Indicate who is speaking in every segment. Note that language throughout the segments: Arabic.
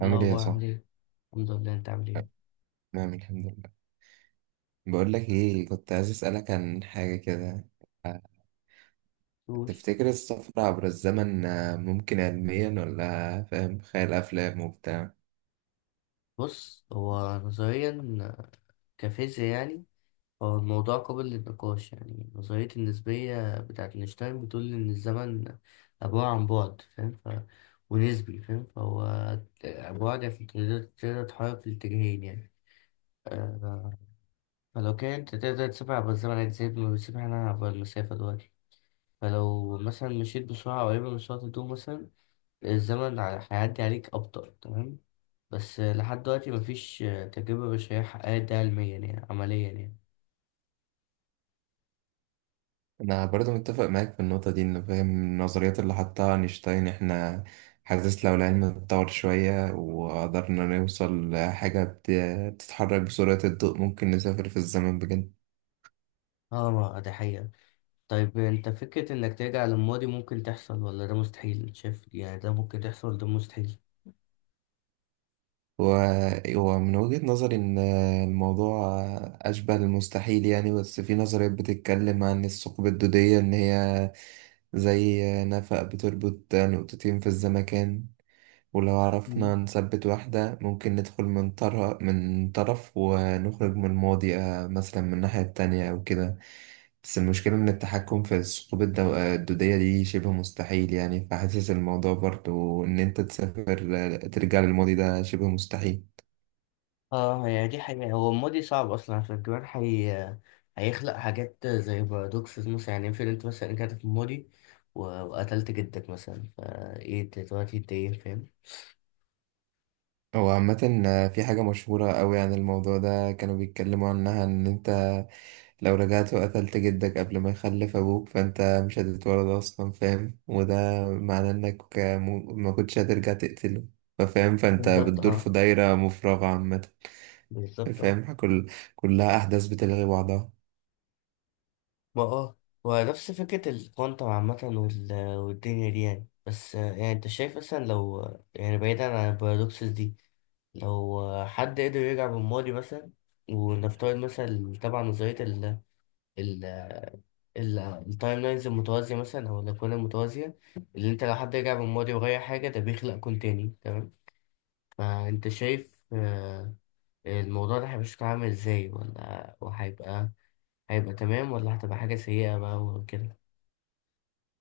Speaker 1: ايه
Speaker 2: عامل ايه يا
Speaker 1: الاخبار؟ عامل
Speaker 2: صاحبي؟
Speaker 1: ايه؟ الحمد لله. انت عامل ايه؟
Speaker 2: نعم، الحمد لله. بقول لك ايه، كنت عايز اسألك عن حاجة كده. آه،
Speaker 1: قول.
Speaker 2: تفتكر السفر عبر الزمن ممكن علميا ولا فاهم خيال أفلام وبتاع؟
Speaker 1: بص، هو نظريا كفيزياء يعني، هو الموضوع قابل للنقاش يعني. نظرية النسبية بتاعت اينشتاين بتقول إن الزمن عبارة عن بعد، فاهم؟ ونسبي، فاهم، فهو بعد يعني تقدر تتحرك في الاتجاهين يعني. آه، فلو كان أنت تقدر تسافر عبر الزمن يعني زي ما بنسافر احنا عبر المسافة دلوقتي، فلو مثلا مشيت بسرعة قريبة من سرعة الضوء مثلا، الزمن هيعدي عليك أبطأ. تمام؟ بس لحد دلوقتي مفيش تجربة بشرية حققت ده علميا يعني عمليا يعني.
Speaker 2: أنا برضو متفق معاك في النقطة دي، إنه فاهم النظريات اللي حطها أينشتاين إحنا حاسس لو العلم اتطور شوية وقدرنا نوصل لحاجة بتتحرك بسرعة الضوء ممكن نسافر في الزمن بجد.
Speaker 1: اه، ما ده حقيقة. طيب انت، فكرة انك ترجع للماضي ممكن تحصل ولا ده مستحيل؟ شايف يعني ده ممكن تحصل ولا ده مستحيل؟
Speaker 2: ومن وجهة نظري إن الموضوع أشبه للمستحيل يعني، بس في نظريات بتتكلم عن الثقب الدودية، إن هي زي نفق بتربط نقطتين في الزمكان، ولو
Speaker 1: مم.
Speaker 2: عرفنا نثبت واحدة ممكن ندخل من طرف ونخرج من الماضي، مثلا من الناحية التانية أو كده. بس المشكلة إن التحكم في الثقوب الدودية دي شبه مستحيل يعني، فحاسس الموضوع برضو إن أنت تسافر ترجع للماضي ده شبه مستحيل.
Speaker 1: اه يعني دي حقيقة. هو الماضي صعب اصلا عشان كمان هيخلق حاجات زي بارادوكسز مثلا. يعني افرض انت مثلا رجعت في الماضي وقتلت جدك مثلا، فايه انت دلوقتي، انت ايه؟ فاهم؟
Speaker 2: هو عامة في حاجة مشهورة أوي عن الموضوع ده كانوا بيتكلموا عنها، إن أنت لو رجعت وقتلت جدك قبل ما يخلف أبوك فأنت مش هتتولد أصلا، فاهم، وده معناه إنك ما كنتش هترجع تقتله، فاهم، فأنت
Speaker 1: بالظبط
Speaker 2: بتدور
Speaker 1: اه.
Speaker 2: في دايرة مفرغة عامة.
Speaker 1: بالظبط اه.
Speaker 2: فاهم، كلها أحداث بتلغي بعضها.
Speaker 1: ما اه ونفس فكرة الكوانتم عامة والدنيا دي يعني. بس يعني انت شايف مثلا، لو يعني بعيدا عن البارادوكسز دي، لو حد قدر يرجع بالماضي مثلا، ونفترض مثلا، طبعا نظرية ال ال التايم لاينز المتوازية مثلا، أو الأكوان المتوازية، اللي أنت لو حد رجع بالماضي وغير حاجة ده بيخلق كون تاني. تمام؟ فأنت شايف الموضوع ده هيبقى شكله عامل ازاي؟ ولا هيبقى تمام ولا هتبقى حاجة سيئة بقى وكده؟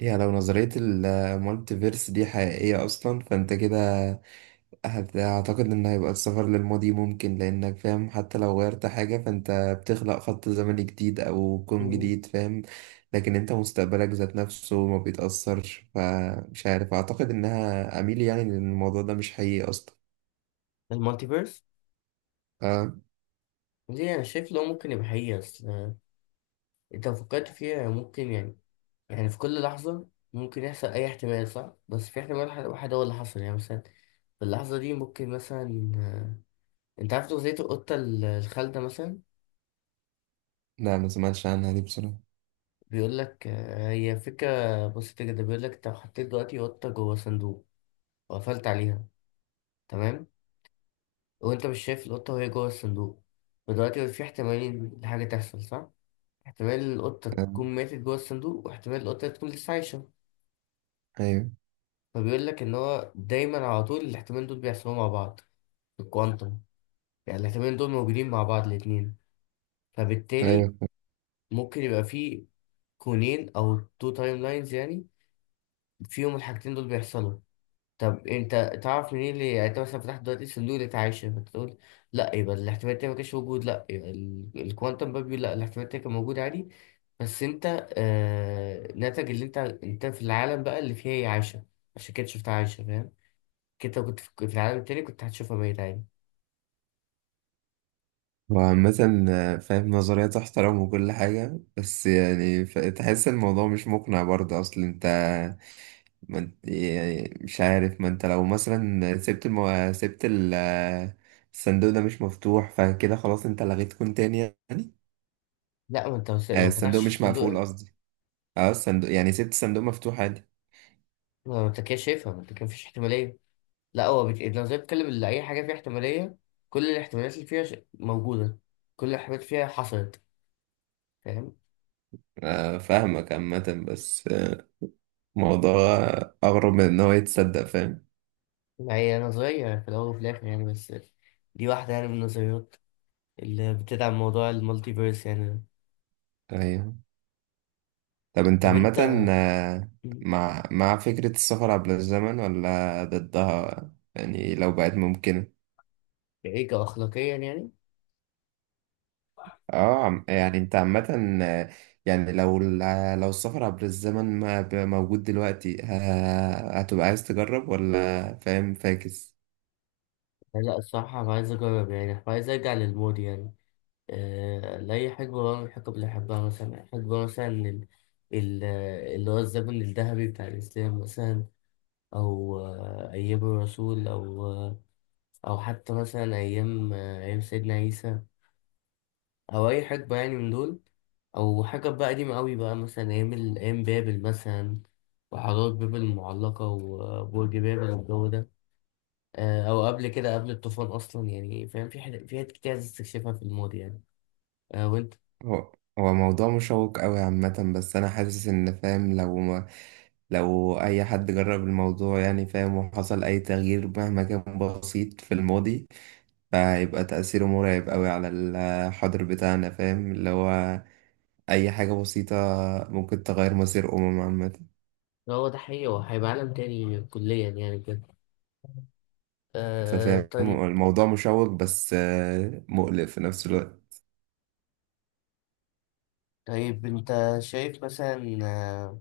Speaker 2: يعني لو نظرية المالتيفيرس دي حقيقية أصلا فأنت كده أعتقد إن هيبقى السفر للماضي ممكن، لأنك فاهم حتى لو غيرت حاجة فأنت بتخلق خط زمني جديد أو كون جديد، فاهم. لكن أنت مستقبلك ذات نفسه ما بيتأثرش، فمش عارف، أعتقد إنها أميل يعني لأن الموضوع ده مش حقيقي أصلا.
Speaker 1: المالتيفيرس
Speaker 2: أه،
Speaker 1: دي انا شايف لو ممكن يبقى حقيقة، اصل انت لو فكرت فيها ممكن يعني. يعني في كل لحظة ممكن يحصل اي احتمال، صح؟ بس في احتمال واحد واحد هو اللي حصل، يعني مثلا في اللحظة دي ممكن مثلا، انت عارف نظرية القطة الخالدة مثلا؟
Speaker 2: لا ما سمعتش عنها دي بصراحة.
Speaker 1: بيقول لك، هي فكرة بسيطة جدا. بيقول لك، انت لو حطيت دلوقتي قطة جوه صندوق وقفلت عليها، تمام؟ وانت مش شايف القطة وهي جوه الصندوق، فدلوقتي في احتمالين لحاجة تحصل، صح؟ احتمال القطة
Speaker 2: أه.
Speaker 1: تكون ماتت جوه الصندوق، واحتمال القطة تكون لسه عايشة.
Speaker 2: أيوه،
Speaker 1: فبيقول لك إن هو دايما على طول الاحتمالين دول بيحصلوا مع بعض في الكوانتم. يعني الاحتمالين دول موجودين مع بعض الاتنين. فبالتالي
Speaker 2: أيوه.
Speaker 1: ممكن يبقى في كونين أو تو تايم لاينز يعني، فيهم الحاجتين دول بيحصلوا. طب انت تعرف منين؟ اللي يعني انت مثلا فتحت دلوقتي صندوق الاتعاشر فتقول لا، يبقى الاحتمال ده ما كانش موجود. لا، يبقى الكوانتم باب بيقول لا، الاحتمال ده كان موجود عادي، بس انت آه ناتج اللي انت، انت في العالم بقى اللي فيه هي عايشه، عشان كده شفت عايشه، فاهم؟ كده لو كنت في العالم التاني كنت هتشوفها ميت عادي.
Speaker 2: وعامة فاهم نظرية تحترم وكل حاجة بس يعني تحس الموضوع مش مقنع برضه، أصل أنت ما انت يعني مش عارف، ما انت لو مثلا سبت المو... سبت ال... الصندوق ده مش مفتوح فكده خلاص انت لغيت كون تاني يعني.
Speaker 1: لا، ما انت لو ما
Speaker 2: الصندوق
Speaker 1: فتحتش
Speaker 2: مش
Speaker 1: الصندوق
Speaker 2: مقفول
Speaker 1: ده،
Speaker 2: قصدي. اه، الصندوق يعني سبت الصندوق مفتوح عادي.
Speaker 1: ما انت كده شايفها. ما انت كان مفيش احتماليه. لا، هو لو زي بتتكلم اللي اي حاجه فيها احتماليه، كل الاحتمالات اللي فيها موجوده، كل الاحتمالات فيها حصلت. فاهم؟
Speaker 2: فاهمك عامة، بس الموضوع أغرب من إن هو يتصدق، فاهم.
Speaker 1: هي نظرية في الأول وفي الآخر يعني، بس دي واحدة يعني من النظريات اللي بتدعم موضوع المالتيفيرس يعني.
Speaker 2: أيوه. طب أنت
Speaker 1: طب
Speaker 2: عامة
Speaker 1: أنت،
Speaker 2: آه، مع فكرة السفر عبر الزمن ولا ضدها يعني، لو بقت ممكنة؟
Speaker 1: إيه كأخلاقيا يعني؟
Speaker 2: اه، يعني انت عامة يعني لو السفر عبر الزمن ما ب- موجود دلوقتي هتبقى عايز تجرب ولا فاهم فاكس؟
Speaker 1: لا الصراحة أنا عايز أجرب يعني. عايز أرجع للمود يعني، لأي حقبة بقى من الحقب اللي أحبها، مثلا حقبة مثلا ال- اللي هو الزمن الذهبي بتاع الإسلام مثلا، أو أيام الرسول، أو أو حتى مثلا أيام أيام سيدنا عيسى، أو أي حقبة يعني من دول، أو حاجة بقى قديمة أوي بقى، مثلا أيام أيام بابل مثلا، وحضارة بابل المعلقة وبرج بابل والجو ده. أو قبل كده، قبل الطوفان أصلا، يعني فاهم في حاجات كتير عايز تستكشفها في الماضي يعني. وأنت؟
Speaker 2: هو هو موضوع مشوق قوي عامة، بس انا حاسس ان فاهم لو ما، لو اي حد جرب الموضوع يعني فاهم وحصل اي تغيير مهما كان بسيط في الماضي فهيبقى تأثيره مرعب قوي على الحاضر بتاعنا، فاهم اللي هو اي حاجة بسيطة ممكن تغير مصير عامة.
Speaker 1: هو ده حقيقي، هو هيبقى عالم تاني كليا يعني كده.
Speaker 2: انت
Speaker 1: آه
Speaker 2: فاهم
Speaker 1: طيب.
Speaker 2: الموضوع مشوق بس مقلق في نفس الوقت.
Speaker 1: طيب أنت شايف مثلا،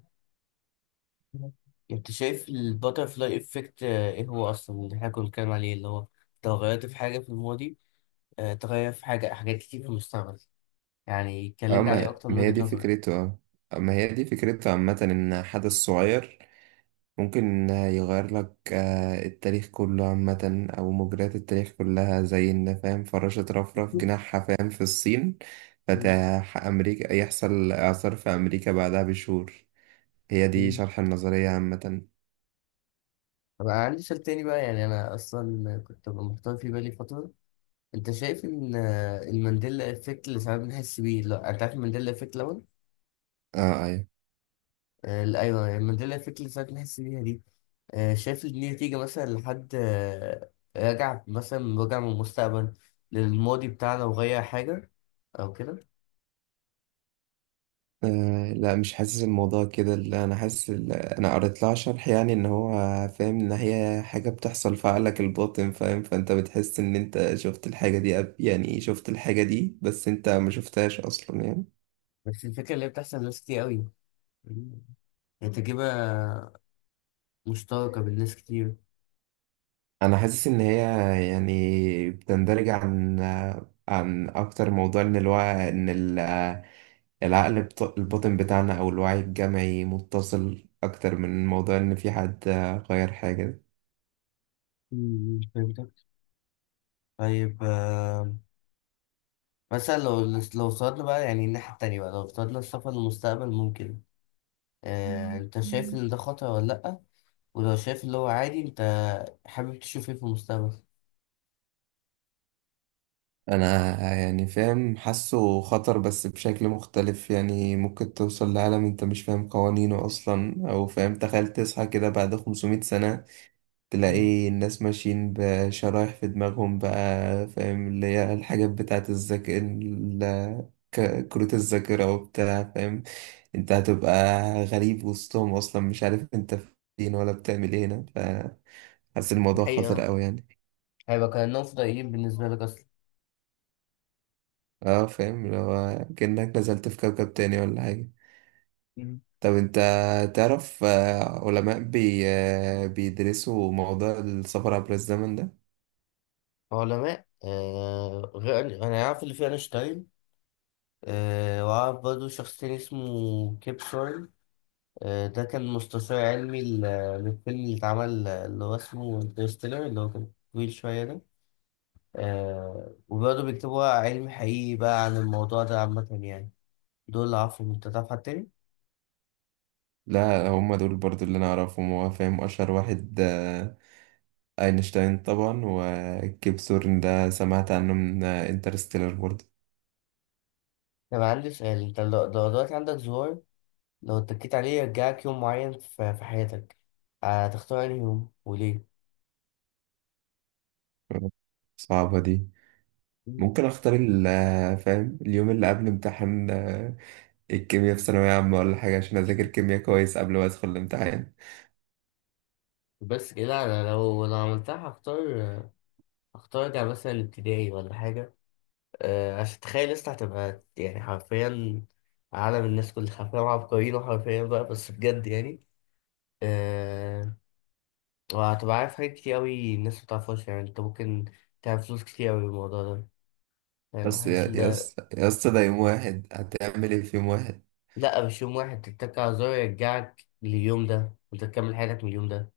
Speaker 1: انت شايف الباترفلاي افكت، ايه هو اصلا؟ اللي احنا كنا بنتكلم عليه، اللي هو تغيرت في حاجه في الماضي، تغير في حاجة حاجات كتير في المستقبل يعني.
Speaker 2: اه،
Speaker 1: كلمني عليه
Speaker 2: ما
Speaker 1: أكتر من
Speaker 2: ما هي
Speaker 1: وجهة
Speaker 2: دي
Speaker 1: نظرك.
Speaker 2: فكرته، اه، ما هي دي فكرته عامة، ان حدث صغير ممكن يغير لك التاريخ كله عامة، او مجريات التاريخ كلها، زي ان فاهم فراشة رفرف جناحها فاهم في الصين
Speaker 1: مم.
Speaker 2: فتح امريكا يحصل اعصار في امريكا بعدها بشهور. هي دي
Speaker 1: مم.
Speaker 2: شرح النظرية عامة.
Speaker 1: طب أنا عندي سؤال تاني بقى. يعني أنا أصلا كنت ببقى محتار في بالي فترة، أنت شايف إن المانديلا إفكت اللي ساعات بنحس بيه؟ لا، أنت عارف المانديلا إفكت الأول؟
Speaker 2: اه، ايوه.
Speaker 1: لا، أيوه، المانديلا إفكت اللي ساعات بنحس بيها دي، شايف إن دي نتيجة مثلا لحد رجع مثلا، رجع من المستقبل للماضي بتاعنا وغير حاجة أو كده؟
Speaker 2: آه، لا مش حاسس الموضوع كده، لا، انا قريت لها شرح يعني، ان هو فاهم ان هي حاجه بتحصل في عقلك الباطن، فاهم، فانت بتحس ان انت شفت الحاجه دي يعني شفت الحاجه دي بس انت ما شفتهاش اصلا يعني.
Speaker 1: بس الفكرة اللي هي بتحصل لناس كتير أوي. مم. هي تجربة مشتركة بين ناس كتير.
Speaker 2: انا حاسس ان هي يعني بتندرج عن، اكتر موضوع، ان الوعي، ان العقل الباطن بتاعنا او الوعي الجمعي متصل اكتر من موضوع ان في حد غير حاجه.
Speaker 1: مم، فهمتك. طيب آه، مثلا لو لو صعدنا بقى يعني الناحية التانية بقى، لو افترضنا السفر للمستقبل ممكن، آه انت شايف ان ده خطر ولا لأ؟ ولو شايف اللي هو عادي، انت حابب تشوف ايه في المستقبل؟
Speaker 2: انا يعني فاهم حاسه خطر بس بشكل مختلف يعني، ممكن توصل لعالم انت مش فاهم قوانينه اصلا، او فاهم تخيل تصحى كده بعد 500 سنة
Speaker 1: مم.
Speaker 2: تلاقي الناس ماشيين بشرايح في دماغهم بقى، فاهم اللي هي الحاجات بتاعت الذاكرة كروت الذاكرة وبتاع فاهم. انت هتبقى غريب وسطهم اصلا، مش عارف انت فين ولا بتعمل ايه هنا، فحاسس
Speaker 1: دي
Speaker 2: الموضوع خطر
Speaker 1: حقيقة.
Speaker 2: قوي يعني.
Speaker 1: هيبقى كأنهم فضائيين بالنسبة لك أصلا.
Speaker 2: اه فاهم لو كأنك نزلت في كوكب تاني ولا حاجة.
Speaker 1: مم.
Speaker 2: طب انت تعرف علماء بي آه، بيدرسوا موضوع السفر عبر الزمن ده؟
Speaker 1: علماء آه، غير أنا عارف اللي فيه أينشتاين، آه وأعرف برضه شخص تاني اسمه كيب، ده كان مستشار علمي للفيلم اللي اتعمل، اللي هو اسمه انترستيلر اللي هو كان طويل شوية ده. آه وبرضه بيكتبوا علم حقيقي بقى عن الموضوع ده عامة يعني. دول اللي عارفهم، انت تعرف حد تاني؟
Speaker 2: لا، هم دول برضو اللي انا اعرفهم، هو فاهم اشهر واحد اينشتاين طبعا، وكيب ثورن ده سمعت عنه من انترستيلر برضو.
Speaker 1: طب عندي سؤال، انت لو دلوقتي عندك زهور، لو اتكيت عليه يرجعك يوم معين في حياتك، هتختار انهي يوم وليه؟
Speaker 2: صعبة دي.
Speaker 1: مم.
Speaker 2: ممكن اختار فاهم اليوم اللي قبل امتحان الكيمياء في ثانوية عامة ولا حاجة عشان اذاكر كيمياء كويس قبل ما ادخل الامتحان.
Speaker 1: بس كده انا لو عملتها هختار، ارجع مثلا ابتدائي ولا حاجة. عشان تخيل، لسه هتبقى يعني حرفيا عالم، الناس كلها حرفيا عبقريين، وحرفيا بقى بس بجد يعني. أه. وهتبقى عارف حاجات كتير أوي الناس ما بتعرفهاش، يعني انت ممكن تعمل فلوس كتير أوي بالموضوع ده. فاهم،
Speaker 2: بس
Speaker 1: حاسس إن
Speaker 2: يا
Speaker 1: ده.
Speaker 2: اسطى يا اسطى ده يوم واحد، هتعمل ايه في يوم واحد؟
Speaker 1: لأ مش يوم واحد، تتك على زرار يرجعك لليوم ده وانت تكمل حياتك من اليوم ده.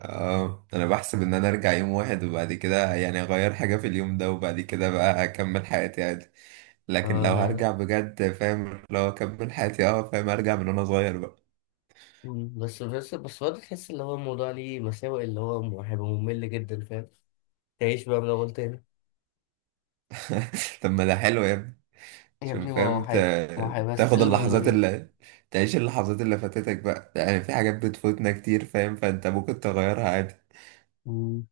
Speaker 2: اه، انا بحسب ان انا ارجع يوم واحد وبعد كده يعني اغير حاجة في اليوم ده وبعد كده بقى اكمل حياتي عادي، لكن
Speaker 1: اه
Speaker 2: لو
Speaker 1: لا لا.
Speaker 2: هرجع بجد فاهم لو اكمل حياتي اه فاهم ارجع من وانا صغير بقى.
Speaker 1: مم، بس برضه تحس اللي هو الموضوع ليه مساوئ، اللي هو هيبقى ممل جدا فاهم، تعيش بقى من الأول تاني.
Speaker 2: طب ما ده حلو يا ابني.
Speaker 1: يا
Speaker 2: عشان
Speaker 1: ابني ما
Speaker 2: فاهم
Speaker 1: هو ما هو
Speaker 2: ت-
Speaker 1: هيبقى
Speaker 2: تاخد
Speaker 1: ستيل
Speaker 2: اللحظات اللي تعيش اللحظات اللي فاتتك بقى يعني، في حاجات بتفوتنا كتير فاهم، فانت ممكن تغيرها عادي.
Speaker 1: ممل.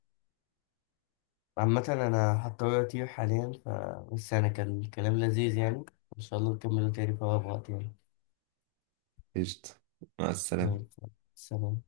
Speaker 1: عامة أنا هضطر أطير حاليا، فبس أنا كان الكلام لذيذ يعني، إن شاء الله نكمله تاني في أقرب وقت يعني.
Speaker 2: قشطة. مع
Speaker 1: زي
Speaker 2: السلامة.
Speaker 1: الفل. سلام.